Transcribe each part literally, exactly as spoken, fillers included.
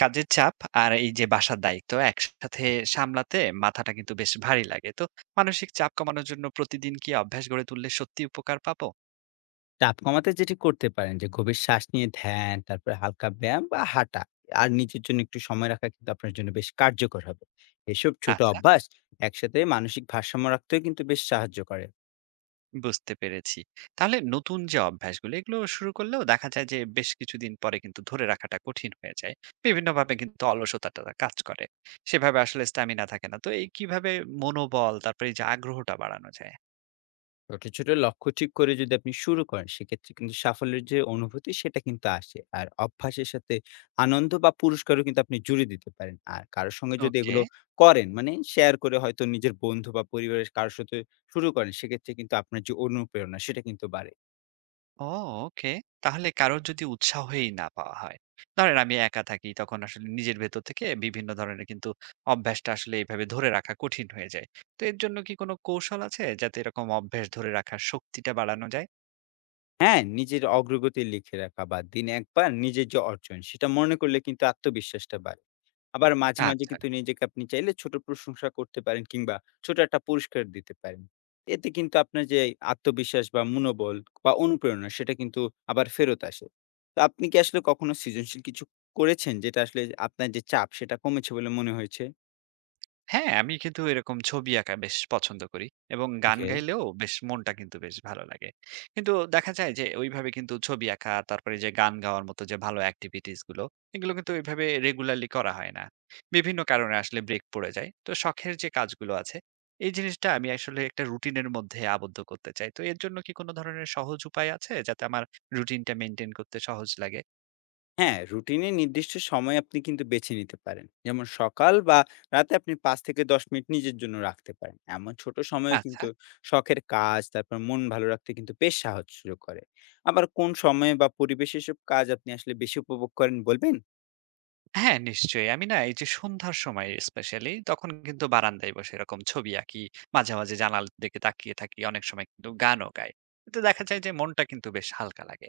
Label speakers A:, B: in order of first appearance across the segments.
A: কাজের চাপ আর এই যে বাসার দায়িত্ব একসাথে সামলাতে মাথাটা কিন্তু বেশ ভারী লাগে। তো মানসিক চাপ কমানোর জন্য প্রতিদিন কি অভ্যাস গড়ে তুললে সত্যি উপকার পাবো?
B: চাপ কমাতে যেটি করতে পারেন যে গভীর শ্বাস নিয়ে ধ্যান, তারপরে হালকা ব্যায়াম বা হাঁটা আর নিজের জন্য একটু সময় রাখা কিন্তু আপনার জন্য বেশ কার্যকর হবে। এসব ছোট
A: আচ্ছা,
B: অভ্যাস একসাথে মানসিক ভারসাম্য রাখতেও কিন্তু বেশ সাহায্য করে।
A: বুঝতে পেরেছি। তাহলে নতুন যে অভ্যাসগুলো এগুলো শুরু করলেও দেখা যায় যে বেশ কিছুদিন পরে কিন্তু ধরে রাখাটা কঠিন হয়ে যায়। বিভিন্নভাবে কিন্তু অলসতাটা কাজ করে। সেভাবে আসলে স্ট্যামিনা থাকে না। তো এই কিভাবে মনোবল তারপরে এই যে আগ্রহটা বাড়ানো যায়?
B: ছোট, ছোট লক্ষ্য ঠিক করে যদি আপনি শুরু করেন সেক্ষেত্রে কিন্তু সাফল্যের যে অনুভূতি সেটা কিন্তু আসে। আর অভ্যাসের সাথে আনন্দ বা পুরস্কারও কিন্তু আপনি জুড়ে দিতে পারেন। আর কারো সঙ্গে যদি
A: ওকে।
B: এগুলো করেন মানে শেয়ার করে হয়তো নিজের বন্ধু বা পরিবারের কারো সাথে শুরু করেন সেক্ষেত্রে কিন্তু আপনার যে অনুপ্রেরণা সেটা কিন্তু বাড়ে।
A: ও ওকে। তাহলে কারোর যদি উৎসাহই না পাওয়া হয়। ধরেন আমি একা থাকি তখন আসলে নিজের ভেতর থেকে বিভিন্ন ধরনের কিন্তু অভ্যাসটা আসলে এভাবে ধরে রাখা কঠিন হয়ে যায়। তো এর জন্য কি কোনো কৌশল আছে যাতে এরকম অভ্যাস ধরে রাখার শক্তিটা বাড়ানো যায়?
B: হ্যাঁ, নিজের অগ্রগতি লিখে রাখা বা দিনে একবার নিজের যে অর্জন সেটা মনে করলে কিন্তু আত্মবিশ্বাসটা বাড়ে। আবার মাঝে, মাঝে
A: আচ্ছা।
B: কিন্তু নিজেকে আপনি চাইলে ছোট প্রশংসা করতে পারেন কিংবা ছোট একটা পুরস্কার দিতে পারেন। এতে কিন্তু আপনার যে আত্মবিশ্বাস বা মনোবল বা অনুপ্রেরণা সেটা কিন্তু আবার ফেরত আসে। তো আপনি কি আসলে কখনো সৃজনশীল কিছু করেছেন যেটা আসলে আপনার যে চাপ সেটা কমেছে বলে মনে হয়েছে?
A: হ্যাঁ, আমি কিন্তু এরকম ছবি আঁকা বেশ পছন্দ করি এবং গান
B: ওকে।
A: গাইলেও বেশ মনটা কিন্তু বেশ ভালো লাগে। কিন্তু দেখা যায় যে ওইভাবে কিন্তু ছবি আঁকা, তারপরে যে গান গাওয়ার মতো যে ভালো অ্যাক্টিভিটিস গুলো, এগুলো কিন্তু ওইভাবে রেগুলারলি করা হয় না। বিভিন্ন কারণে আসলে ব্রেক পড়ে যায়। তো শখের যে কাজগুলো আছে, এই জিনিসটা আমি আসলে একটা রুটিনের মধ্যে আবদ্ধ করতে চাই। তো এর জন্য কি কোনো ধরনের সহজ উপায় আছে যাতে আমার রুটিনটা মেইনটেইন করতে সহজ লাগে?
B: হ্যাঁ, রুটিনে নির্দিষ্ট সময় আপনি কিন্তু বেছে নিতে পারেন। যেমন সকাল বা রাতে আপনি পাঁচ থেকে দশ মিনিট নিজের জন্য রাখতে পারেন। এমন ছোট সময়ে
A: আচ্ছা।
B: কিন্তু শখের কাজ, তারপর মন ভালো রাখতে কিন্তু বেশ সাহায্য করে। আবার কোন সময়ে বা পরিবেশে এসব কাজ আপনি আসলে বেশি উপভোগ করেন বলবেন?
A: হ্যাঁ, নিশ্চয়ই। আমি না এই যে সন্ধ্যার সময় স্পেশালি তখন কিন্তু বারান্দায় বসে এরকম ছবি আঁকি। মাঝে, মাঝে জানালার দিকে তাকিয়ে থাকি। অনেক সময় কিন্তু গানও গাই। এতে দেখা যায় যে মনটা কিন্তু বেশ হালকা লাগে।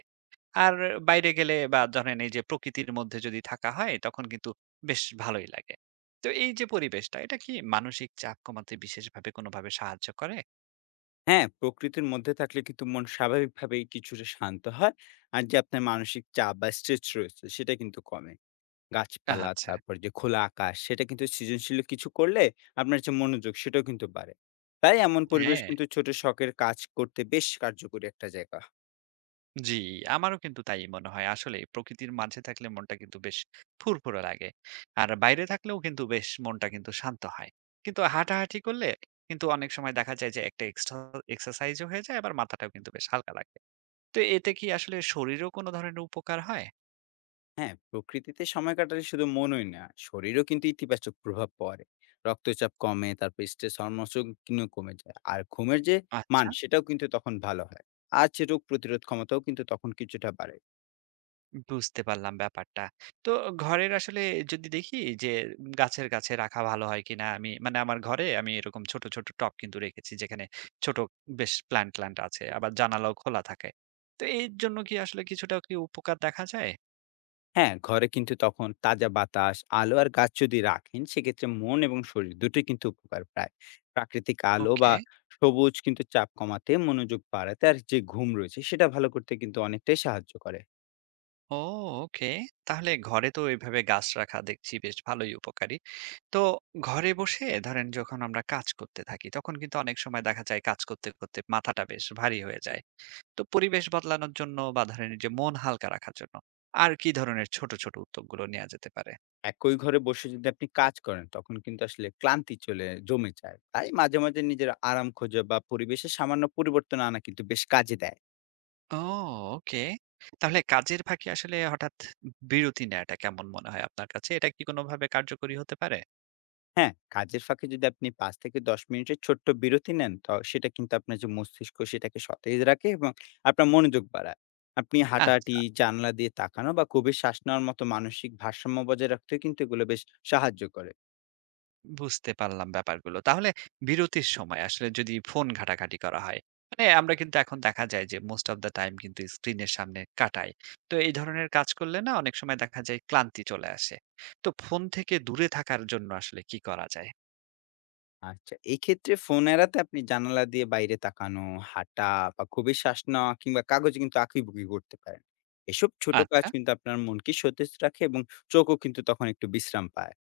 A: আর বাইরে গেলে বা ধরেন এই যে প্রকৃতির মধ্যে যদি থাকা হয় তখন কিন্তু বেশ ভালোই লাগে। তো এই যে পরিবেশটা এটা কি মানসিক চাপ কমাতে বিশেষভাবে কোনোভাবে সাহায্য করে?
B: হ্যাঁ, প্রকৃতির মধ্যে থাকলে কিন্তু মন স্বাভাবিকভাবেই কিছুটা শান্ত হয়। আর যে আপনার মানসিক চাপ বা স্ট্রেস রয়েছে সেটা কিন্তু কমে। গাছপালা,
A: আচ্ছা,
B: তারপর যে খোলা আকাশ সেটা কিন্তু সৃজনশীল কিছু করলে আপনার যে মনোযোগ সেটাও কিন্তু বাড়ে। তাই এমন পরিবেশ
A: হ্যাঁ।
B: কিন্তু ছোট শখের কাজ করতে বেশ কার্যকরী একটা জায়গা।
A: জি, আমারও কিন্তু তাই মনে হয়। আসলেই প্রকৃতির মাঝে থাকলে মনটা কিন্তু বেশ ফুরফুরে লাগে। আর বাইরে থাকলেও কিন্তু বেশ মনটা কিন্তু শান্ত হয়। কিন্তু হাঁটাহাঁটি করলে কিন্তু অনেক সময় দেখা যায় যে একটা এক্সট্রা এক্সারসাইজও হয়ে যায় আবার মাথাটাও কিন্তু বেশ হালকা লাগে। তো এতে কি আসলে শরীরেও কোনো ধরনের উপকার হয়?
B: হ্যাঁ, প্রকৃতিতে সময় কাটালে শুধু মনই না, শরীরেও কিন্তু ইতিবাচক প্রভাব পড়ে। রক্তচাপ কমে, তারপর স্ট্রেস হরমোনস কিন্তু কমে যায়। আর ঘুমের যে মান
A: আচ্ছা।
B: সেটাও কিন্তু তখন ভালো হয়। আর যে রোগ প্রতিরোধ ক্ষমতাও কিন্তু তখন কিছুটা বাড়ে।
A: বুঝতে পারলাম ব্যাপারটা। তো ঘরের আসলে যদি দেখি যে গাছের কাছে রাখা ভালো হয় কিনা আমি মানে আমার ঘরে আমি এরকম ছোট, ছোট টব কিন্তু রেখেছি যেখানে ছোট বেশ প্ল্যান্ট-ট্যান্ট আছে। আবার জানালাও খোলা থাকে। তো এর জন্য কি আসলে কিছুটা কি উপকার দেখা যায়?
B: হ্যাঁ, ঘরে কিন্তু তখন তাজা বাতাস, আলো আর গাছ যদি রাখেন সেক্ষেত্রে মন এবং শরীর দুটোই কিন্তু উপকার পায়। প্রাকৃতিক আলো
A: ওকে।
B: বা সবুজ কিন্তু চাপ কমাতে, মনোযোগ বাড়াতে আর যে ঘুম রয়েছে সেটা ভালো করতে কিন্তু অনেকটাই সাহায্য করে।
A: ও ওকে। তাহলে ঘরে তো এভাবে গাছ রাখা দেখছি বেশ ভালোই উপকারী। তো ঘরে বসে ধরেন যখন আমরা কাজ করতে থাকি তখন কিন্তু অনেক সময় দেখা যায় কাজ করতে, করতে মাথাটা বেশ ভারী হয়ে যায়। তো পরিবেশ বদলানোর জন্য বা ধরেন এই যে মন হালকা রাখার জন্য আর কি ধরনের ছোট ছোট উদ্যোগগুলো নেওয়া যেতে পারে?
B: একই ঘরে বসে যদি আপনি কাজ করেন তখন কিন্তু আসলে ক্লান্তি চলে জমে যায়। তাই মাঝে মাঝে নিজের আরাম খোঁজা বা পরিবেশে সামান্য পরিবর্তন আনা কিন্তু বেশ কাজে দেয়।
A: ও ওকে। তাহলে কাজের ফাঁকে আসলে হঠাৎ বিরতি নেওয়াটা কেমন মনে হয় আপনার কাছে, এটা কি কোনোভাবে কার্যকরী হতে পারে?
B: হ্যাঁ, কাজের ফাঁকে যদি আপনি পাঁচ থেকে দশ মিনিটের ছোট্ট বিরতি নেন, তো সেটা কিন্তু আপনার যে মস্তিষ্ক সেটাকে সতেজ রাখে এবং আপনার মনোযোগ বাড়ায়। আপনি হাঁটাহাঁটি,
A: আচ্ছা,
B: জানলা দিয়ে তাকানো বা গভীর শ্বাস নেওয়ার মতো মানসিক ভারসাম্য বজায় রাখতেও কিন্তু এগুলো বেশ সাহায্য করে।
A: বুঝতে পারলাম ব্যাপারগুলো। তাহলে বিরতির সময় আসলে যদি ফোন ঘাটাঘাটি করা হয়, মানে আমরা কিন্তু এখন দেখা যায় যে মোস্ট অফ দা টাইম কিন্তু স্ক্রিনের সামনে কাটাই। তো এই ধরনের কাজ করলে না অনেক সময় দেখা যায় ক্লান্তি চলে আসে। তো ফোন থেকে দূরে থাকার জন্য আসলে কি করা যায়?
B: আচ্ছা, এক্ষেত্রে ফোন এড়াতে আপনি জানালা দিয়ে বাইরে তাকানো, হাঁটা বা গভীর শ্বাস নেওয়া কিংবা কাগজে কিন্তু আঁকিবুকি করতে পারেন। এসব ছোট কাজ
A: আচ্ছা,
B: কিন্তু আপনার মনকে সতেজ রাখে এবং চোখও কিন্তু তখন একটু বিশ্রাম পায়।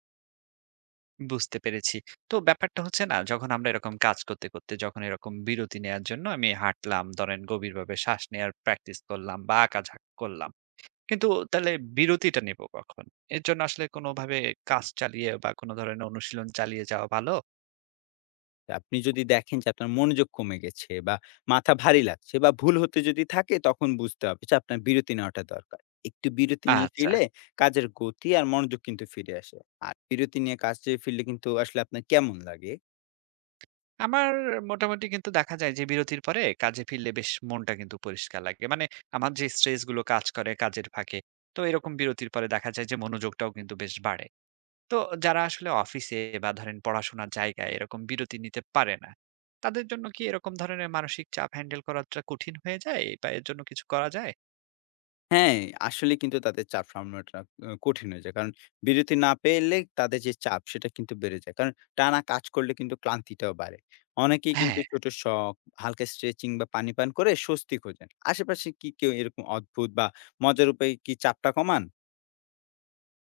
A: বুঝতে পেরেছি। তো ব্যাপারটা হচ্ছে না যখন আমরা এরকম কাজ করতে, করতে যখন এরকম বিরতি নেয়ার জন্য আমি হাঁটলাম, ধরেন গভীরভাবে শ্বাস নেয়ার প্র্যাকটিস করলাম বা আঁকাঝাঁক করলাম। কিন্তু তাহলে বিরতিটা নেবো কখন? এর জন্য আসলে কোনোভাবে কাজ চালিয়ে বা কোনো ধরনের অনুশীলন চালিয়ে যাওয়া ভালো?
B: আপনি যদি দেখেন যে আপনার মনোযোগ কমে গেছে বা মাথা ভারী লাগছে বা ভুল হতে যদি থাকে তখন বুঝতে হবে যে আপনার বিরতি নেওয়াটা দরকার। একটু বিরতি নিয়ে
A: আচ্ছা।
B: ফিরলে কাজের গতি আর মনোযোগ কিন্তু ফিরে আসে। আর বিরতি নিয়ে কাজে ফিরলে কিন্তু আসলে আপনার কেমন লাগে?
A: আমার মোটামুটি কিন্তু দেখা যায় যে বিরতির পরে কাজে ফিরলে বেশ মনটা কিন্তু পরিষ্কার লাগে। মানে আমার যে স্ট্রেস গুলো কাজ করে কাজের ফাঁকে, তো এরকম বিরতির পরে দেখা যায় যে মনোযোগটাও কিন্তু বেশ বাড়ে। তো যারা আসলে অফিসে বা ধরেন পড়াশোনার জায়গায় এরকম বিরতি নিতে পারে না, তাদের জন্য কি এরকম ধরনের মানসিক চাপ হ্যান্ডেল করাটা কঠিন হয়ে যায় বা এর জন্য কিছু করা যায়?
B: হ্যাঁ, আসলে কিন্তু তাদের চাপ সামলানোটা আ কঠিন হয়ে যায়। কারণ বিরতি না পেলে তাদের যে চাপ সেটা কিন্তু বেড়ে যায়। কারণ টানা কাজ করলে কিন্তু ক্লান্তিটাও বাড়ে। অনেকেই কিন্তু
A: হ্যাঁ,
B: ছোট শখ, হালকা স্ট্রেচিং বা পানি পান করে স্বস্তি খোঁজেন। আশেপাশে কি কেউ এরকম অদ্ভুত বা মজার উপায়ে কি চাপটা কমান?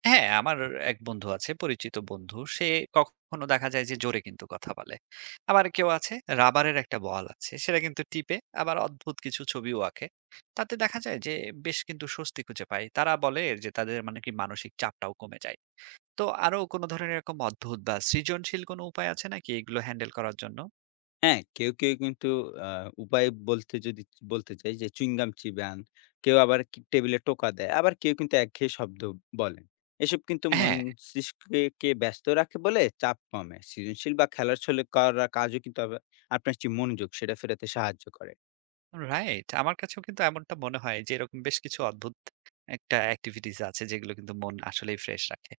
A: হ্যাঁ, আমার এক বন্ধু আছে, পরিচিত বন্ধু। সে কখনো দেখা যায় যে জোরে কিন্তু কথা বলে। আবার কেউ আছে রাবারের একটা বল আছে, সেটা কিন্তু টিপে আবার অদ্ভুত কিছু ছবিও আঁকে। তাতে দেখা যায় যে বেশ কিন্তু স্বস্তি খুঁজে পায়। তারা বলে যে তাদের মানে কি মানসিক চাপটাও কমে যায়। তো আরো কোনো ধরনের এরকম অদ্ভুত বা সৃজনশীল কোনো উপায় আছে নাকি এগুলো হ্যান্ডেল করার জন্য?
B: হ্যাঁ, কেউ, কেউ কিন্তু আ উপায় বলতে যদি বলতে চাই যে চুইংগাম চিবান, কেউ আবার কি টেবিলে টোকা দেয়, আবার কেউ কিন্তু একঘেয়ে শব্দ বলেন। এসব কিন্তু
A: হ্যাঁ।
B: মস্তিষ্ককে ব্যস্ত রাখে বলে চাপ কমে। সৃজনশীল বা খেলার ছলে করা কাজও কিন্তু আবার আপনার যে মনোযোগ সেটা ফেরাতে সাহায্য করে।
A: রাইট। আমার কাছেও কিন্তু এমনটা মনে হয় যে এরকম বেশ কিছু অদ্ভুত একটা এক্টিভিটিস আছে যেগুলো কিন্তু মন আসলেই ফ্রেশ রাখে।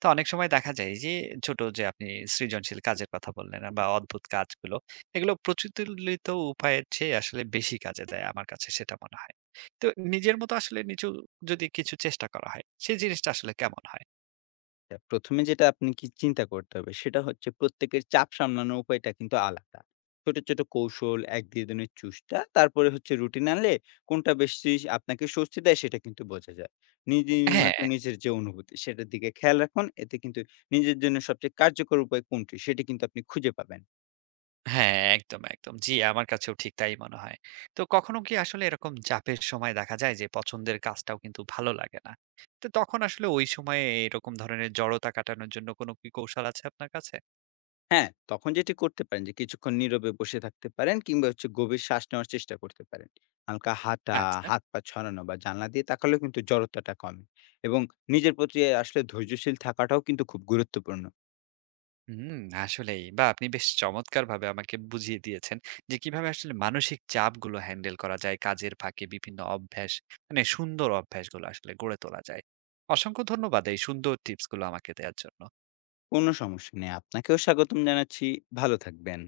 A: তো অনেক সময় দেখা যায় যে ছোট যে আপনি সৃজনশীল কাজের কথা বললেন বা অদ্ভুত কাজগুলো, এগুলো প্রচলিত উপায়ের চেয়ে আসলে বেশি কাজে দেয় আমার কাছে সেটা মনে হয়। তো নিজের মতো আসলে নিচু যদি কিছু চেষ্টা করা হয়, সেই জিনিসটা আসলে কেমন হয়?
B: আচ্ছা, প্রথম এ যেটা আপনি কি চিন্তা করতে হবে সেটা হচ্ছে প্রত্যেকের চাপ সামলানোর উপায়টা কিন্তু আলাদা। ছোট, ছোট কৌশল এক দুই দিনের চুষ্টা তারপরে হচ্ছে রুটিন আনলে কোনটা বেশি আপনাকে স্বস্তি দেয় সেটা কিন্তু বোঝা যায়। নিজের
A: হ্যাঁ।
B: নিজের যে অনুভূতি সেটার দিকে খেয়াল রাখুন। এতে কিন্তু নিজের জন্য সবচেয়ে কার্যকর উপায় কোনটি সেটি কিন্তু আপনি খুঁজে পাবেন।
A: হ্যাঁ, একদম, একদম। জি, আমার কাছেও ঠিক তাই মনে হয়। তো কখনো কি আসলে এরকম চাপের সময় দেখা যায় যে পছন্দের কাজটাও কিন্তু ভালো লাগে না। তো তখন আসলে ওই সময়ে এরকম ধরনের জড়তা কাটানোর জন্য কোনো কি কৌশল আছে আপনার কাছে?
B: হ্যাঁ, তখন যেটি করতে পারেন যে কিছুক্ষণ নীরবে বসে থাকতে পারেন কিংবা হচ্ছে গভীর শ্বাস নেওয়ার চেষ্টা করতে পারেন। হালকা হাঁটা,
A: আচ্ছা।
B: হাত-পা ছড়ানো বা জানলা দিয়ে তাকালেও কিন্তু জড়তাটা কমে এবং নিজের প্রতি আসলে ধৈর্যশীল থাকাটাও কিন্তু খুব গুরুত্বপূর্ণ।
A: হুম, আসলেই। বাহ! আপনি বেশ চমৎকারভাবে আমাকে বুঝিয়ে দিয়েছেন যে কিভাবে আসলে মানসিক চাপগুলো হ্যান্ডেল করা যায়, কাজের ফাঁকে বিভিন্ন অভ্যাস মানে সুন্দর অভ্যাসগুলো আসলে গড়ে তোলা যায়। অসংখ্য ধন্যবাদ এই সুন্দর টিপসগুলো আমাকে দেয়ার জন্য।
B: কোনো সমস্যা নেই। আপনাকেও স্বাগতম জানাচ্ছি। ভালো থাকবেন।